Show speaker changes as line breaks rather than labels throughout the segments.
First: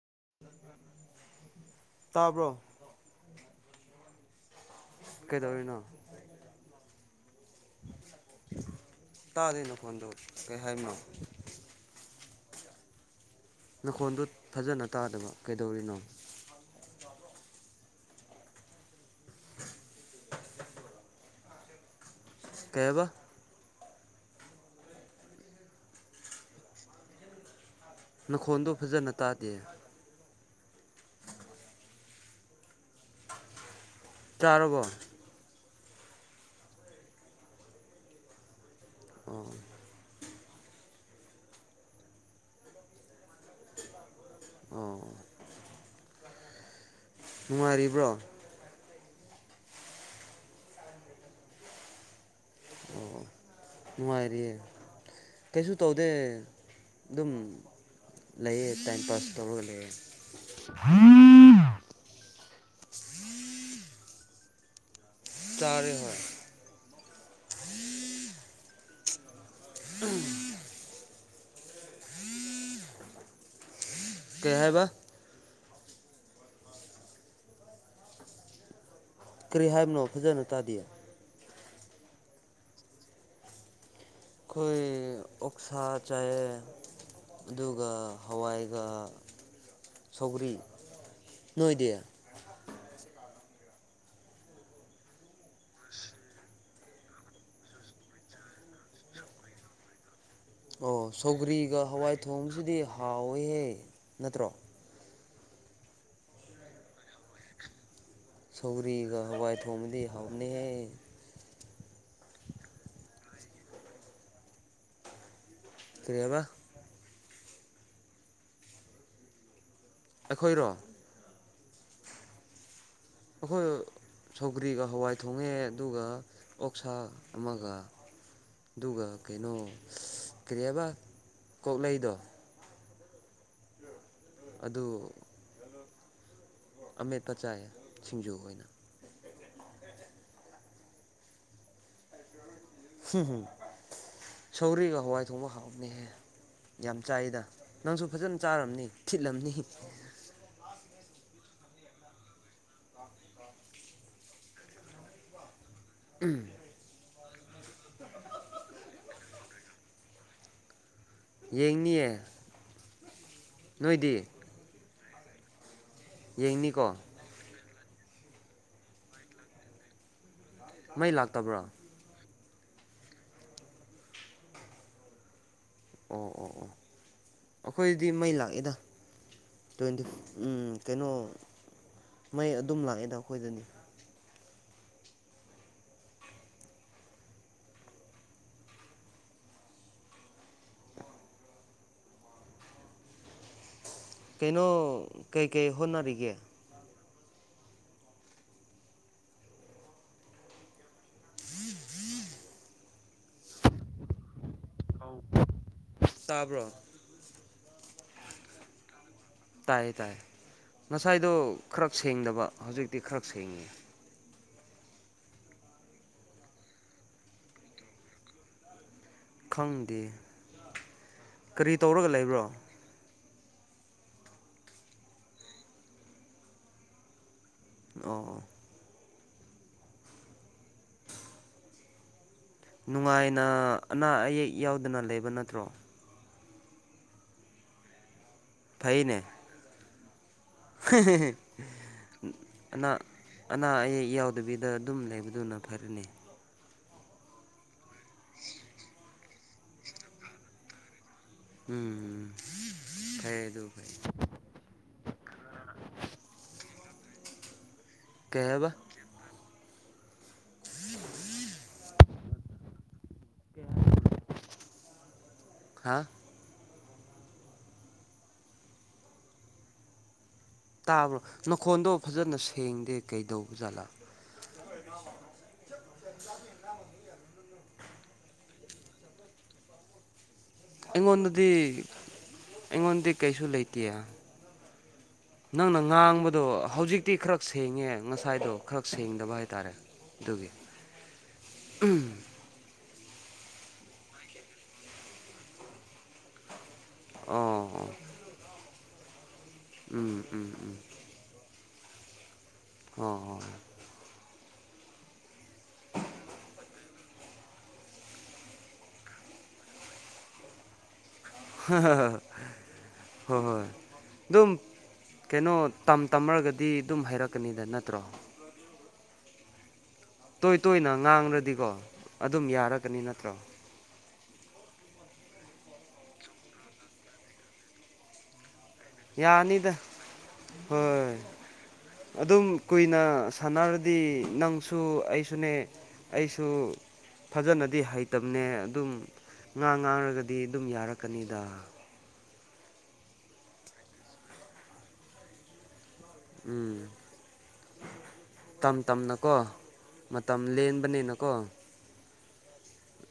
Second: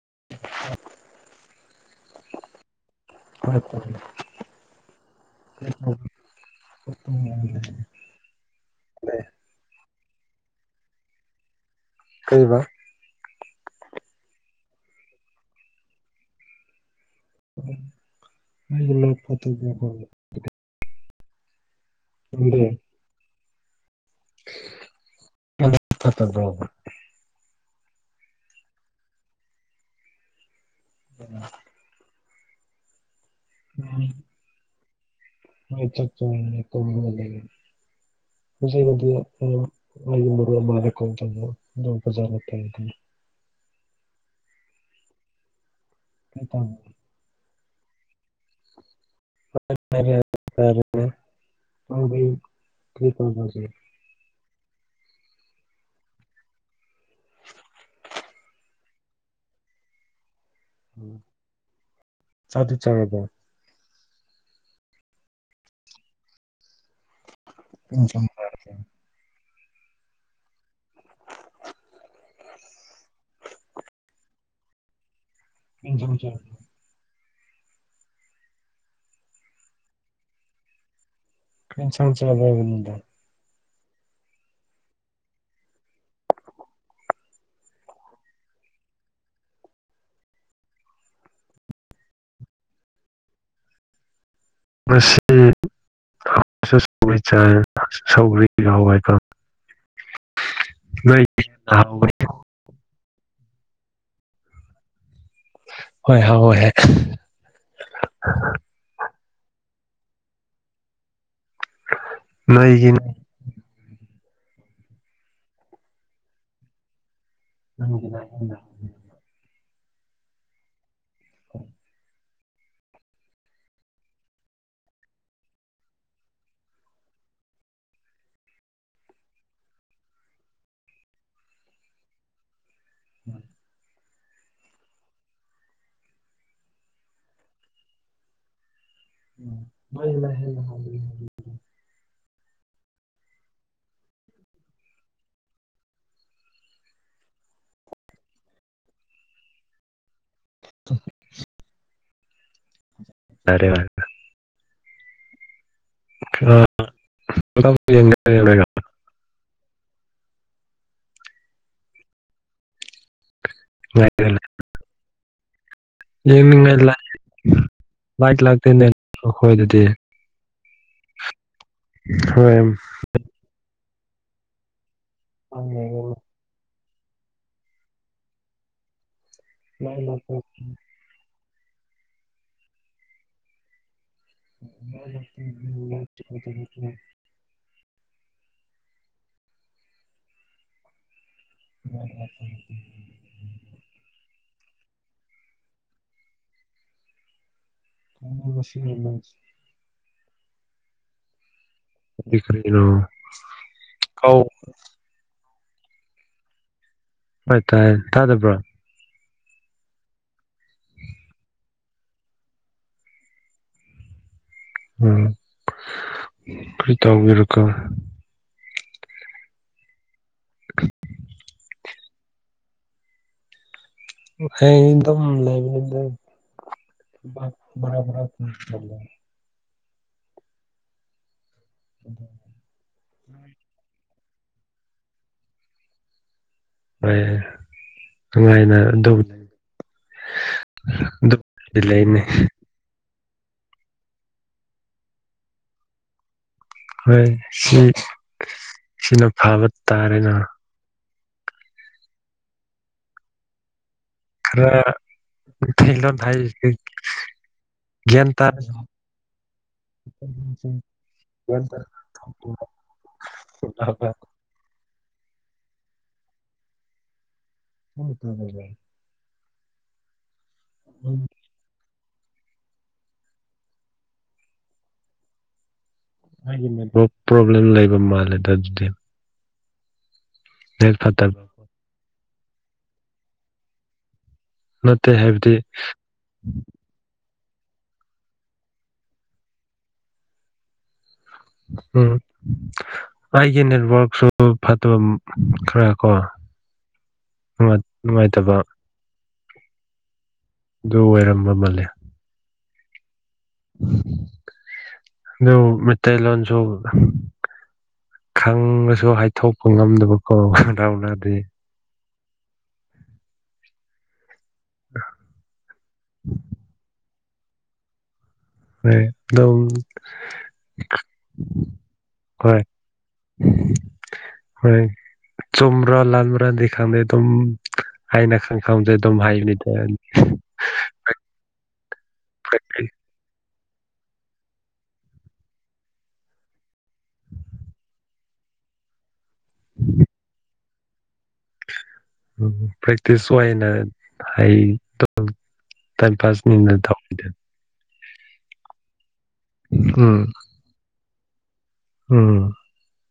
[unintelligible]
ꯇꯥꯕ꯭ꯔꯣ꯫ ꯀꯩꯗꯧꯔꯤꯅꯣ
[unintelligible]
ꯇꯥꯗꯦ ꯅꯈꯣꯟꯗꯣ ꯀꯩ ꯍꯥꯏꯕꯅꯣ꯫
ꯀꯩꯕ꯫
ꯅꯈꯣꯟꯗꯨ ꯐꯖꯅ ꯇꯥꯗꯕ ꯀꯩꯗꯧꯔꯤꯅꯣ꯫
[unintelligible] ꯇꯨꯝꯒꯦ꯫
ꯀꯩꯏꯕ꯫
[inaudible]
ꯅꯈꯣꯟꯗꯣ ꯐꯖꯅ ꯇꯥꯗꯦ꯫
[inaudible] [unintelligible]
ꯇꯥꯔꯕꯣ
ꯍꯣꯏ ꯆꯥꯛ ꯆꯒꯦꯅ ꯇꯧꯔꯒ ꯂꯩꯕꯅꯦ ꯄꯨꯟꯁꯤꯕꯗꯨ
ꯑꯣ
ꯃꯌꯨꯝ ꯂꯩꯒꯗꯕ ꯃꯥꯜꯂꯦ
ꯑꯣ
[unintelligible]
ꯅꯨꯡꯉꯥꯏꯔꯤꯕ꯭ꯔꯣ
[unintelligible]
ꯑꯣ ꯅꯨꯡꯉꯥꯏꯔꯤꯌꯦ ꯀꯩꯁꯨ ꯇꯧꯗꯦ ꯑꯗꯨꯝ ꯂꯩꯌꯦ ꯇꯥꯏꯝ ꯄꯥꯁ ꯇꯧꯔꯒ ꯂꯩꯌꯦ
ꯆꯥꯛ ꯇꯤ ꯆꯥꯔꯕꯣ
ꯆꯥꯔꯦ ꯍꯣꯏ
ꯀꯨ ꯏꯟꯖꯥꯡ
ꯎꯝ ꯀꯩ ꯍꯥꯏꯕ
[unintelligible]
ꯀꯔꯤ ꯍꯥꯏꯕꯅꯣ ꯐꯖꯅ ꯇꯥꯗꯤꯌꯦ
ꯀꯩ ꯏꯟꯁꯥꯡ ꯆꯒꯦ ꯍꯥꯢꯕꯅꯤꯗꯥ
ꯈꯣꯏ ꯑꯣꯛꯁꯥ ꯆꯥꯏ ꯑꯗꯨꯒ ꯍꯋꯥꯏꯒ ꯁꯧꯒꯔꯤ ꯅꯣꯏꯗꯤ
ꯉꯁꯤ ꯁꯧꯒ꯭ꯔꯤ ꯍꯥꯋꯥꯏꯒ
ꯑꯣ ꯁꯧꯒ꯭ꯔꯤꯒ ꯍꯋꯥꯏ ꯊꯣꯡꯁꯤꯗꯤ ꯍꯥꯎꯋꯦꯍꯦ ꯅꯠꯇ꯭ꯔꯣ
ꯍꯣꯏ ꯍꯥꯎꯋꯦ
ꯁꯧꯑꯔꯤꯒ ꯍꯋꯥꯏ ꯊꯣꯡꯕꯗꯤ ꯍꯥꯎꯕꯅꯤꯍꯦ
ꯅꯣꯢꯒꯤ
ꯀ꯭ꯔꯤꯍꯥꯢꯕ
[unintelligible]
ꯑꯩꯈꯣꯏꯔꯣ
[inaudible]
ꯑꯩꯈꯣꯏ ꯁꯧꯒ꯭ꯔꯤꯒ ꯍꯋꯥꯏ ꯊꯣꯡꯉꯦ ꯑꯗꯨꯒ ꯑꯣꯛꯁꯥ ꯑꯃꯒ ꯑꯗꯨꯒ ꯀꯩꯅꯣ ꯀꯔꯤ ꯍꯥꯏꯕ ꯀꯣꯛꯂꯩꯗꯣ
[inaudible]
ꯑꯗꯨ ꯑꯃꯦꯠꯄ ꯆꯥꯏꯌꯦ ꯁꯤꯡꯖꯨ ꯑꯣꯏꯅ
[unintelligible]
ꯎꯝ ꯁꯧꯒꯔꯤꯒ ꯍꯋꯥꯏ ꯊꯣꯡꯕ ꯍꯥꯎꯕꯅꯦꯍꯦ ꯌꯥꯝ ꯆꯥꯏꯗ ꯅꯪꯁꯨ ꯐꯖꯅ ꯆꯥꯔꯝꯅꯤ ꯊꯤꯠꯂꯝꯅꯤ
[inaudible] ꯌꯥꯔꯦ ꯃꯥ [unintelligible]
ꯌꯦꯡꯅꯤꯌꯦ ꯅꯣꯏꯗꯤ
ꯌꯦꯡꯅꯤꯡꯉꯥꯏ
ꯌꯦꯡꯅꯤꯀꯣ
ꯂ ꯂꯥꯏꯠ ꯂꯥꯛꯇꯣꯏꯅꯦ ꯑꯩꯈꯣꯏꯗꯗꯤ
ꯃꯩ ꯂꯥꯛꯇꯕ꯭ꯔꯣ
ꯍꯣꯏ ꯑꯥ
ꯑꯣ ꯑꯣ ꯑꯩꯈꯣꯏꯗꯤ ꯃꯩ ꯂꯥꯛꯑꯦꯗ ꯇ꯭ꯋꯦꯟꯇꯤ ꯎꯝ ꯀꯩꯅꯣ ꯃꯩ ꯑꯗꯨꯝ ꯂꯥꯛꯑꯦꯗ ꯑꯩꯈꯣꯏꯗꯅꯤ
[unintelligible]
ꯀꯩꯅꯣ ꯀꯩꯀꯩ ꯍꯣꯠꯅꯔꯤꯒꯦ
ꯍ ꯂꯁꯤ ꯂꯁꯤ ꯔꯤꯅꯣ ꯀꯥꯎ
ꯇꯥꯕ꯭ꯔꯣ
ꯍꯣꯏ ꯇꯥꯏ ꯇꯥꯗꯕ꯭ꯔꯣ
ꯇꯥꯏꯌꯦ ꯇꯥꯏ ꯉꯁꯥꯏꯗꯣ ꯈꯔ ꯁꯦꯡꯗꯕ ꯍꯧꯖꯤꯛꯇꯤ ꯈꯔ ꯁꯦꯡꯉꯦ
ꯎꯝ ꯀꯔꯤ ꯇꯥꯎꯕꯤꯔꯀꯣ
ꯈꯪꯗꯦ ꯀꯔꯤ ꯇꯧꯔꯒ ꯂꯩꯕ꯭ꯔꯣ
ꯍꯗꯝ ꯂꯩꯕꯅꯦ ꯂꯩꯔꯔ
ꯑꯣ
ꯐꯂꯦ ꯑꯗꯨꯗ
ꯅꯨꯡꯉꯥꯏꯅ ꯑꯅꯥ ꯑꯌꯦꯛ ꯌꯥꯎꯗꯅ ꯂꯩꯕ ꯅꯠꯇ꯭ꯔꯣ
ꯍ ꯅꯨꯡꯉꯥꯏꯅ
ꯐꯩꯅꯦ
ꯂꯩꯅꯦ
ꯑꯅꯥ ꯑꯅꯥ ꯑꯌꯦꯛ ꯌꯥꯎꯗꯕꯤꯗ ꯑꯗꯨꯝ ꯂꯩꯕꯗꯨꯅ ꯐꯔꯅꯤ
ꯍꯣꯏ ꯁꯤ ꯁꯤꯅ ꯐꯕ ꯇꯥꯔꯦꯅ
ꯎꯝ ꯐꯩꯦ ꯑꯗꯨ ꯐꯩ
ꯈꯔ ꯊꯂꯣ ꯊ ꯒ꯭ꯟ
ꯀꯩ
ꯇꯥ
ꯍꯥꯏꯕ
ꯇ
ꯍꯥꯥ
ꯍ ꯇ ꯑꯗꯨ ꯑꯗꯨꯦ
ꯇꯥꯕ꯭ꯔꯣ ꯅꯈꯣꯟꯗꯣ ꯐꯖꯅ ꯁꯦꯡꯗꯦ ꯀꯩꯗꯧꯕ ꯖꯥꯠꯂꯥ
ꯑꯩꯒꯤ ꯅꯦꯠꯋ ꯄ꯭ꯔꯣꯕ꯭ꯂꯦꯝ ꯂꯩꯕ ꯃꯥꯜꯂꯦꯗ ꯑꯗꯨꯗꯤ ꯅꯦꯠ ꯐꯠꯇꯕ
ꯑꯩꯉꯣꯟꯗꯗꯤ ꯑꯩꯉꯣꯟꯗꯤ ꯀꯩꯁꯨ ꯂꯩꯇꯦꯦ
ꯅꯠꯇꯦ ꯍꯥꯏꯕꯗꯤ
ꯅꯪꯅ ꯉꯥꯡꯕꯗꯣ ꯍꯧꯖꯤꯛ ꯇꯤ ꯈꯔ ꯁꯦꯡꯉꯦ ꯉꯁꯥꯏꯗꯣ ꯈꯔ ꯁꯦꯡꯗꯕ ꯍꯥꯏꯇꯥꯔꯦ ꯑꯗꯨꯒꯤ
ꯎꯝ ꯑꯩꯒꯤ ꯅꯦꯠꯋꯔꯛꯁꯨ ꯐꯠꯇꯕ ꯈꯔ ꯀꯣ ꯥꯏ
ꯑꯣ ꯑꯣ
ꯅꯨꯡꯉꯥꯏꯇꯕ
ꯎꯝ ꯎꯝ ꯎꯝ
ꯑꯗꯨ ꯑꯣꯏꯔꯝꯕ ꯃꯥꯜꯂꯦ
ꯑꯣ ꯍ
ꯑꯗꯨ ꯃꯊꯩ ꯂꯣꯟꯣꯟꯁꯨ ꯈꯪꯉꯁꯨ ꯍꯥꯏꯊꯣꯛꯄ ꯉꯝꯗꯕꯀꯣ ꯔ ꯔꯎꯅꯥꯗꯤ
ꯍ ꯍ ꯍ ꯍꯣꯏ ꯍꯣꯏ ꯑꯗꯨꯝ ꯀꯩꯅꯣ ꯇꯝ ꯇꯝꯃꯒꯗꯤ ꯑꯗꯨꯝ ꯍꯥꯏꯩꯔꯛꯀꯅꯤꯗ ꯅꯠꯇ꯭ꯔꯣ
ꯍꯣꯏ ꯑꯗꯨꯝ
ꯇꯣꯏ ꯇꯣꯏꯅ ꯉꯥꯡꯂ꯭ꯔꯗꯤꯀꯣ ꯑꯗꯨꯝ
ꯍꯣꯏ
ꯌꯥꯔꯛꯀꯅꯤ ꯅꯠꯇ꯭ꯔꯣ
ꯍꯣꯏ ꯆꯨꯝꯕ꯭ꯔꯥ ꯂꯜ꯭ꯔꯥꯗꯤ ꯈꯪꯗꯦ ꯑꯗꯨꯝ ꯍꯥꯏꯅ ꯈꯪ
ꯌꯥꯅꯤꯗ ꯍꯣꯏ ꯑꯗꯨꯝ ꯀꯨꯏꯅ ꯁꯥꯟꯅꯔꯗꯤ ꯅꯪꯁꯨ ꯑꯩꯁꯨꯅꯦ ꯑꯩꯁꯨ ꯐꯖꯅꯗꯤ ꯍꯩꯇꯕꯅꯦ ꯑꯗꯨꯝ ꯉꯥꯡ ꯉꯥꯡꯔꯒꯗꯤ ꯑꯗꯨꯝ ꯌꯥꯔꯛꯀꯅꯤꯗ
ꯎ ꯄ꯭ꯔꯦꯛꯇꯤꯁꯅ ꯍꯥꯏ ꯇꯥꯏ ꯐꯥꯁ ꯃꯤ
ꯎꯝ
ꯇꯗ
ꯇꯝ ꯇꯝꯅꯀꯣ
ꯎꯝ
ꯃꯇꯝ ꯂꯦꯟꯕꯅꯤꯅꯀꯣ
ꯎꯝ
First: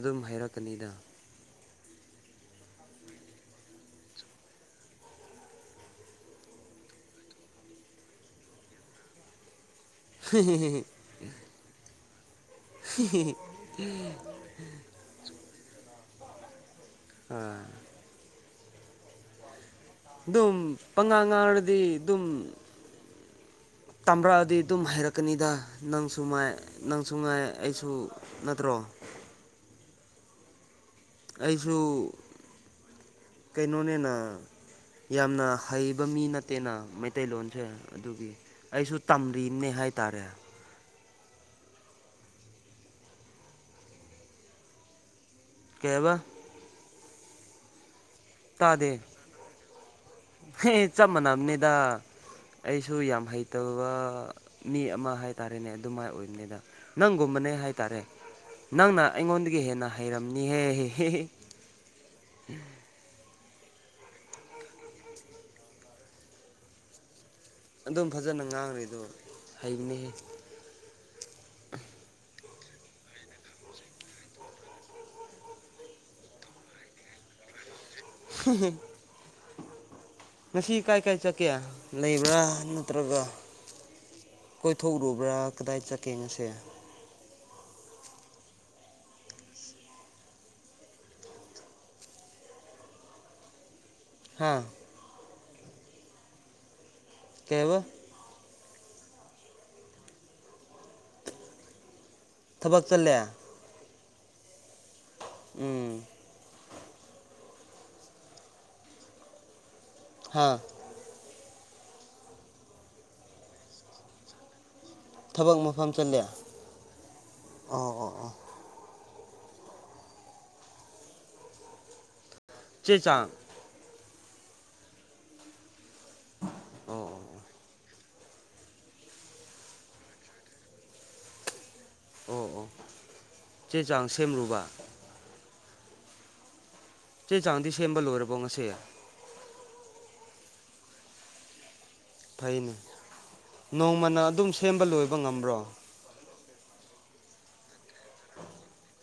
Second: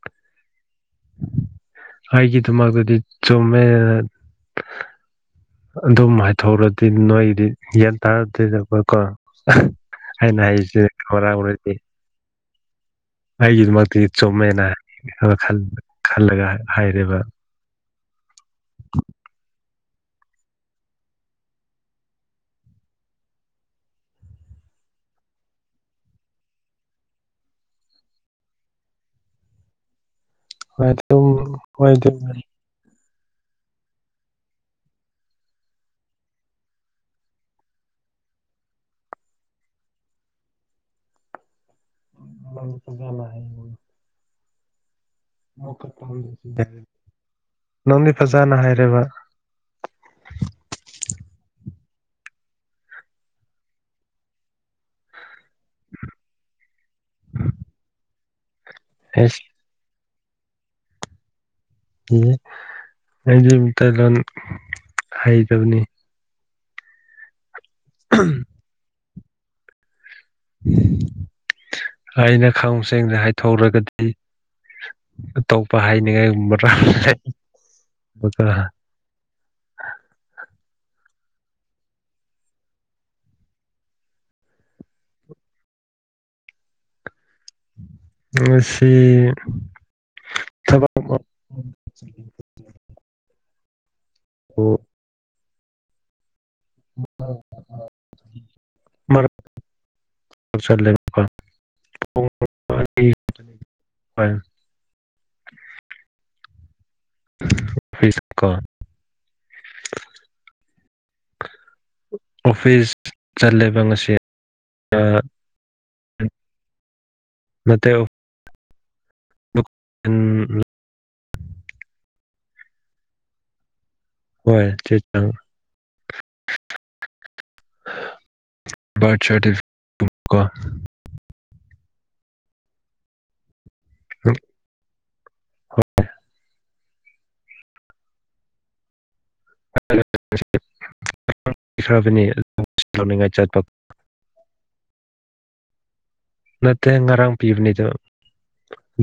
ꯑꯗꯨꯝ ꯍꯥꯏꯔꯛꯀꯅꯤꯗ
ꯍꯥꯏꯒꯤꯦꯗꯨꯃꯗꯤ ꯁꯣꯃꯦ ꯑꯗꯨꯝ ꯍꯥꯏꯊꯣꯛꯔꯗꯤ ꯅꯣꯏꯗꯤ ꯒ꯭ꯌꯥꯟ ꯇꯥꯔꯗꯣꯏꯦꯗꯀꯣ ꯑꯩꯅ ꯍꯥꯏꯁꯦ ꯈꯔꯥꯡꯅꯗꯤꯦ ꯑꯩꯒꯤꯗꯃꯛꯇꯗꯤ ꯆꯨꯝꯃꯦꯅ ꯈꯜꯂꯒ ꯍꯥꯏꯔꯦꯕ [unintelligible]
ꯑꯗꯨꯝ ꯄꯪꯉꯥꯡ ꯉꯥꯔꯗꯤ ꯑꯗꯨꯝ ꯇꯥꯔꯛꯑꯗꯤ ꯑꯗꯨꯝ ꯍꯩꯔꯛꯀꯅꯤꯗ ꯅꯪꯁꯨ ꯃꯥꯏ ꯅꯪꯁꯨ ꯉꯥꯏ ꯑꯩꯁꯨ ꯅꯠꯇ꯭ꯔꯣ
ꯍ
ꯑꯩꯁꯨ ꯀꯩꯅꯣꯅꯤꯅ ꯌꯥꯝꯅ ꯍꯩꯕ ꯃꯤ ꯅꯠꯇꯦꯅ ꯃꯩꯇꯩꯂꯣꯟꯁꯦ ꯑꯗꯨꯒꯤ ꯑꯩꯁꯨ ꯇꯝꯔꯤꯅꯦ ꯍꯥꯏꯇꯥꯔꯦ
ꯆ ꯅꯦ
ꯀꯩ ꯍꯥꯏꯕ
ꯅꯪꯗꯤ ꯐꯖꯅ ꯍꯥꯏꯔꯕ
ꯑꯦ ꯆꯞ ꯃꯥꯟꯅꯕꯅꯦꯗ ꯑꯩꯁꯨ ꯌꯥꯝ ꯍꯩꯇꯕ ꯃꯤ ꯑꯃ ꯍꯥꯏ ꯍꯥꯏꯔꯦꯅꯦ ꯑꯗꯨꯃꯥꯏꯅ ꯑꯣꯏꯕꯅꯤꯗ ꯅꯪꯒꯨꯝꯕꯅꯦ ꯍꯥꯏ ꯇꯔꯦ ꯅꯪꯅ
ꯑꯦꯁ
ꯑꯩꯉꯣꯟꯗꯒꯤ ꯍꯦꯟꯅ ꯍꯥꯏ ꯍꯩꯔꯝꯅꯤꯍꯦ
ꯑꯩꯗꯤ ꯃꯇꯩꯂꯣꯟ ꯍꯩꯇꯕꯅꯤ
ꯑꯗꯨꯝ ꯐꯖꯅ ꯉꯥꯡꯅꯔꯤꯗꯣ ꯍꯩꯕꯅꯤꯍꯦ
ꯑꯩꯅ ꯈꯪ ꯁꯦꯡꯅꯦ ꯍꯥꯏꯊꯣꯛꯎꯔꯒꯗꯤ ꯑꯇꯣꯞꯄ ꯍꯥꯏꯅꯤꯡꯉꯥꯏꯒꯨꯝꯕꯗ꯭ꯔꯥ
[unintelligible] ꯉꯁꯤ ꯀꯥꯏ ꯀꯥꯏ ꯆꯠꯀꯦ ꯂꯩꯕ꯭ꯔꯥ ꯅꯠꯇ꯭ꯔꯒ ꯀꯣꯏꯊꯣꯛꯎꯔꯨꯕ꯭ꯔꯥ ꯀꯗꯥꯏ ꯆꯠꯀꯦꯉꯁꯦ
ꯃꯁꯤ ꯊꯕ
ꯍꯥ
ꯑꯣ
ꯀꯦꯕ
ꯃꯔꯂ
ꯊꯕꯛ ꯆꯠꯂꯦ ꯎꯝ
ꯐꯀꯥ
ꯍꯥꯥ
ꯑꯣꯐꯤꯁ ꯆꯠꯂꯕ ꯉꯁꯤ ꯑ
ꯊꯕꯛ ꯃꯐꯝ ꯆꯠꯂꯦ
ꯃ
ꯑꯣ ꯑꯣ ꯑꯣ
ꯎꯝ
ꯆꯦ ꯆꯥꯛ
ꯍꯣꯏ ꯆ ꯊ
ꯑꯣ ꯑꯣ ꯑꯣ
ꯔꯊ ꯁꯔꯇꯤꯐꯦꯠ
ꯑꯣ ꯑꯣ ꯆꯦꯖꯥꯡ ꯁꯦꯝꯦꯝ ꯔꯨꯕꯕꯥ
ꯍꯣꯏ
ꯆꯦ ꯆꯥꯡꯗꯤ ꯁꯦꯝꯕ ꯂꯣꯏꯔꯕꯣ ꯉꯁꯦ
ꯈ꯭ꯔꯕꯅꯤ
ꯐꯩꯅꯦ
ꯂꯧꯅꯤꯡꯉꯥꯏ ꯆꯠꯄ
ꯅꯣꯡꯃꯅ ꯑꯗꯨꯝ ꯁꯦꯝꯦꯝꯕ ꯂꯣꯏꯕ ꯉꯝꯕ꯭ꯔꯣ
ꯅꯠꯇꯦ ꯉꯔꯥꯡ ꯄꯤꯕꯅꯤꯗ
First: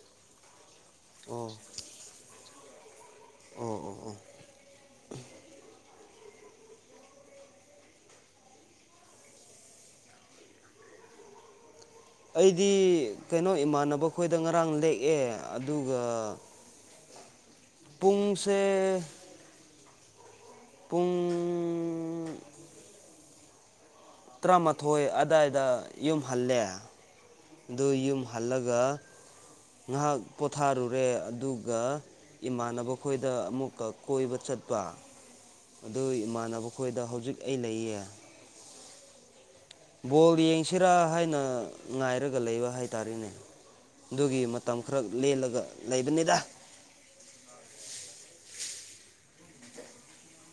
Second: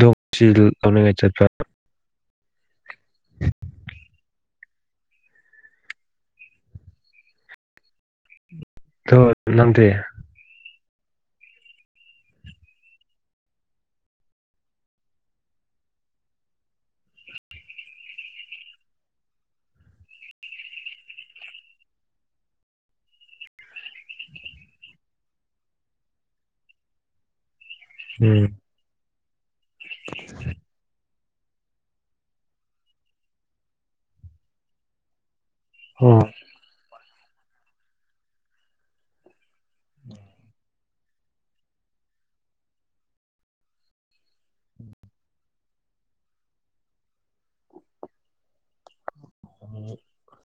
ꯣꯡꯁꯤ ꯂꯧꯅꯤꯡꯉꯥꯏ ꯆꯠꯄ
ꯑꯣ
[unintelligible] [inaudible]
ꯑꯣꯑ ꯑꯣꯑ ꯑꯥ
ꯑꯣꯗꫭ ꯅꯪꯗꯤ
ꯑꯩꯗꯤ ꯀꯩꯅꯣ ꯏꯃꯥꯟꯅꯕꯈꯣꯏꯗꯥ ꯉꯔꯥꯡ ꯂꯦꯛꯑꯦ ꯑꯗꯨꯒꯥ꯫ ꯄꯨꯡꯡꯁꯦ꯫ ꯄꯨꯡꯡ ꯇꯔꯥꯃꯥꯊꯣꯏ ꯑꯗꯥꯏꯗꯥ ꯌꯨꯝ ꯍꯜꯂꯦ꯫ ꯑꯗꫭ ꯌꯨꯝ
ꯎꯝ
ꯍꯜꯂꯒꯥ ꯉꯥꯏꯍꯥꯛ ꯄꯣꯊꯥꯔꯨꯔꯦ ꯑꯗꯨꯒꯥ ꯏꯃꯥꯟꯅꯕ ꯈꯣꯏꯗꯥ ꯑꯃꯨꯛꯀ ꯀꯣꯏꯕ ꯆꯠꯄꯥ꯫
ꯑꯣ
ꯑꯗꫭ ꯏꯃꯥꯟꯅꯕ ꯈꯣꯏꯗꯥ ꯍꯧꯖꯤꯛ ꯑꯩ ꯂꯩꯌꯦ꯫ ꯕꯣꯜ ꯌꯦꯡꯁꯤꯔꯥꯅ ꯍꯥꯏꯅ ꯉꯥꯏꯔꯒ ꯂꯩꯕꯥ ꯍꯥꯏꯇꯥꯔꯅꯦ꯫ ꯑꯗꯨꯒꯤ ꯃꯇꯝ ꯈꯔꯛ ꯂꯦꯜꯂꯒꯥ ꯂꯩꯕꯅꯤꯗꯥ꯫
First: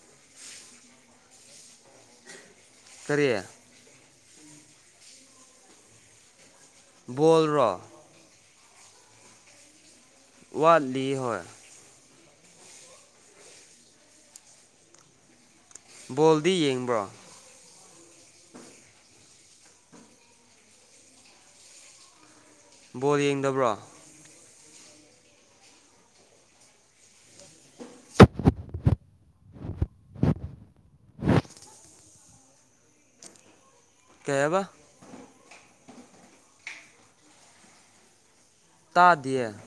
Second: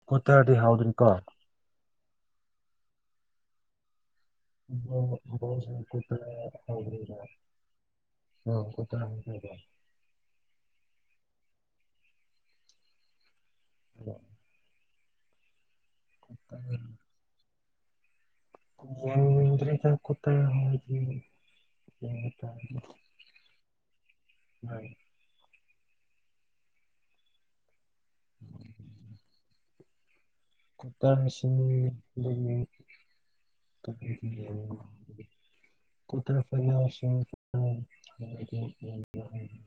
ꯀꯠꯇ ꯍꯥꯏꯔꯗꯤ ꯍꯥꯎꯗ꯭ꯔꯤ ꯀꯣ [unintelligible]
ꯀꯔꯔꯤ
ꯍ ꯍ ꯁꯀꯠꯇ [unintelligible] [inaudible]
ꯕꯣꯜꯕꯨꯔꯣ
ꯇꯔꯥ ꯃꯊꫭꯏ ꯇꯥꯕ ꯁꯨꯗꯥꯏꯗꯩ
ꯋꯥꯠꯂꯤꯗ ꯍꯣꯏꯏ
ꯑꯣ [unintelligible] [inaudible]
ꯕꯣꯜꯗꯨ ꯌꯦꯡꯕ꯭ꯔꯣ??
ꯀꯣꯠꯇ ꯍ [unintelligible]
ꯕꯣꯜ ꯌꯦꯡꯗꯕ꯭ꯔꯣ?
ꯍ [unintelligible] [inaudible]
[inaudible]
ꯀꯨꯀꯔ ꯃꯦꯁꯤꯟ ꯂꯩꯅꯤꯡꯏ
ꯀꯩ ꯍꯥꯏꯕ
ꯀ ꯇꯔ ꯐꯁꯤꯡ [unintelligible]
ꯇꯥꯗꯦꯌ°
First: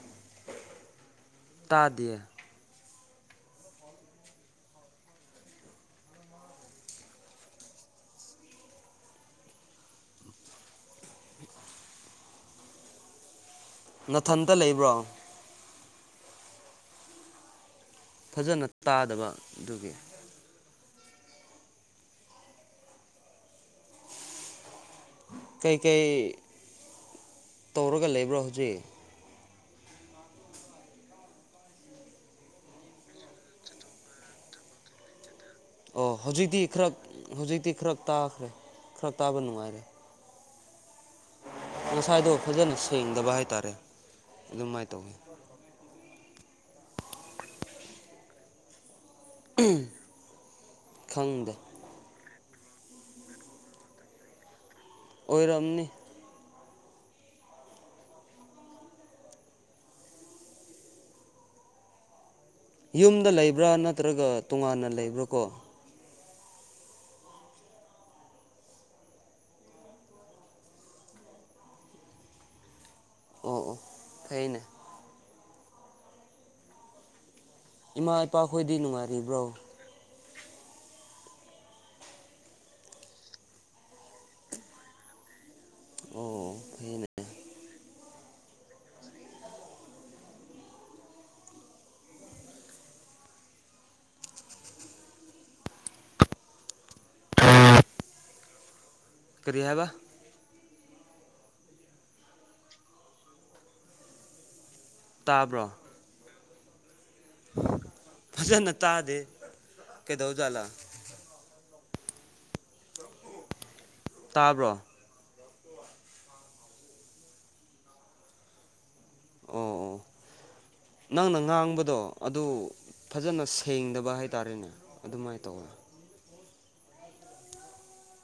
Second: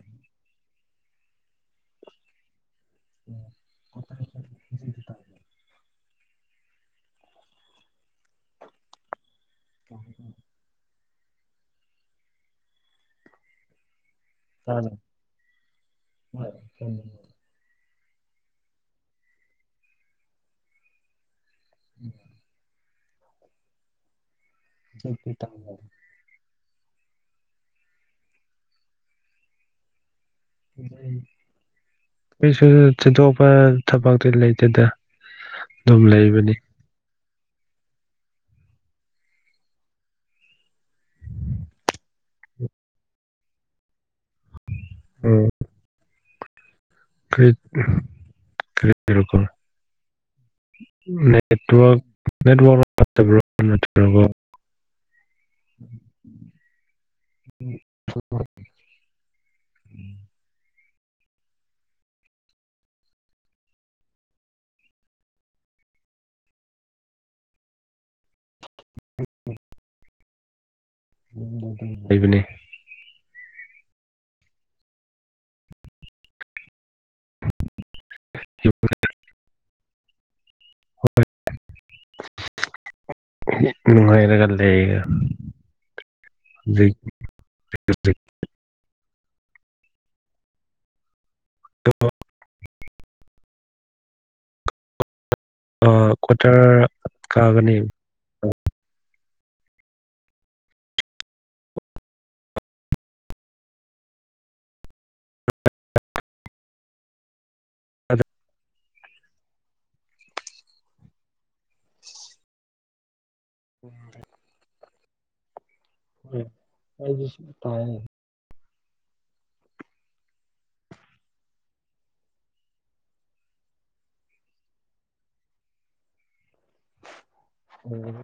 ꯇꯥꯗꯦ꯫
[unintelligible] [inaudible] ꯀ [unintelligible] [inaudible]
ꯅꯊꯟꯇꯥ ꯂꯩꯕ꯭ꯔꯣ꯫
ꯂꯩꯇꯦ
ꯐꯖꯅꯥ ꯇꯥꯗꯕꯥ ꯑꯗꯨꯒꯤꯅꯤ
ꯎꯝ [unintelligible]
ꯀꯩꯀꯩ ꯇꯧꯔꯒꯥ ꯂꯩꯕ꯭ꯔꯣ ꯍꯧꯖꯤꯛ?
ꯀꯁꯨ ꯊꫭꯏꯗꯣꯛꯄꯥ ꯊꯕꯛꯇꯤ ꯂꯩꯇꯦꯗ ꯑꯗꯨꯝ
ꯑꯣꯑ
ꯂꯩꯕꯅꯤ
ꯍꯧꯖꯤꯛꯇꯤ ꯈꯔ ꯍꯧꯖꯤꯛꯇꯤ ꯈꯔꯥ ꯇꯥꯈ꯭ꯔꯦ ꯈꯔꯥ ꯇꯥꯕ ꯅꯨꯡꯉꯥꯏꯔꯦ꯫ ꯏꯁꯥꯗꯣ ꯈꫭꯟꯖ°ꯅ ꯁꯦꯡꯗꯕ ꯍꯥꯏꯇꯥꯔꯦ ꯑꯗꯨꯃꯥꯏꯅ ꯇꯧꯋꯤ꯫
ꯎꯝꯝ ꯔꯤꯔꯤ ꯅꯦꯠꯋꯔꯛ [unintelligible]
ꯈꯪꯗꯦ
[inaudible] ꯅꯦꯠꯋꯥꯡ ꯐꯠꯇꯕꯩ ꯇꯠꯇꯕꯔꫭ
ꯑꯣꯏꯔꯝꯅꯤ
ꯎ [unintelligible] [inaudible]
ꯌꯨꯝꯗꯥ ꯂꯩꯕ꯭ꯔꯥ ꯅꯠꯇ꯭ꯔꯒꯥ ꯇꯣꯉꯥꯟꯅ ꯂꯩꯕ꯭ꯔꯥ ꯀꯣ??
ꯌꯨꯝꯗ ꯘꯗꯨꯝ ꯂꯩꯕꯅꯤ
ꯑꯣꯑ ꯑꯣꯑ ꯐꯩꯅꯦ꯫ ꯏꯃꯥ ꯏꯄꯥ ꯈꯣꯏꯗꯨ ꯅꯨꯡꯉꯥꯏꯔꯤꯕ꯭ꯔꯣ?
ꯍꯥꯏ ꯅꯨꯡꯉꯥꯏꯔꯥꯒꯥ ꯔꯩ
ꯑꯣ
[unintelligible]
ꯐꯩꯅꯦ
[inaudible] ꯑꯗꫭ ꯑꯥꯥ ꯀ꯭ꯋꯥꯇꯔꯥ ꯀꯥꯒꯅꯤ꯫
ꯀꯔꯤ ꯍꯥꯏꯕꯅꫭ ꯇꯥꯕ꯭ꯔꯣ ꯐꯖꯅ ꯇꯥꯗꯦ ꯀꯩꯗꯧꯖꯂ ꯇꯥꯕ꯭ꯔꯣ
ꯎ ꯑꯩꯗꯤꯁꯨ ꯇꯥꯏ
ꯑꯣ
[inaudible]
ꯅꯪꯅ ꯉꯥꯡꯕꯗꯣ ꯑꯗꯨ ꯐꯖꯅ ꯁꯦꯡꯗꯕ ꯍꯥꯏꯇꯥꯔꯦꯅꯦ ꯑꯗꯨꯃꯥꯏꯅ ꯇꯧꯋꯦ
ꯎꯝ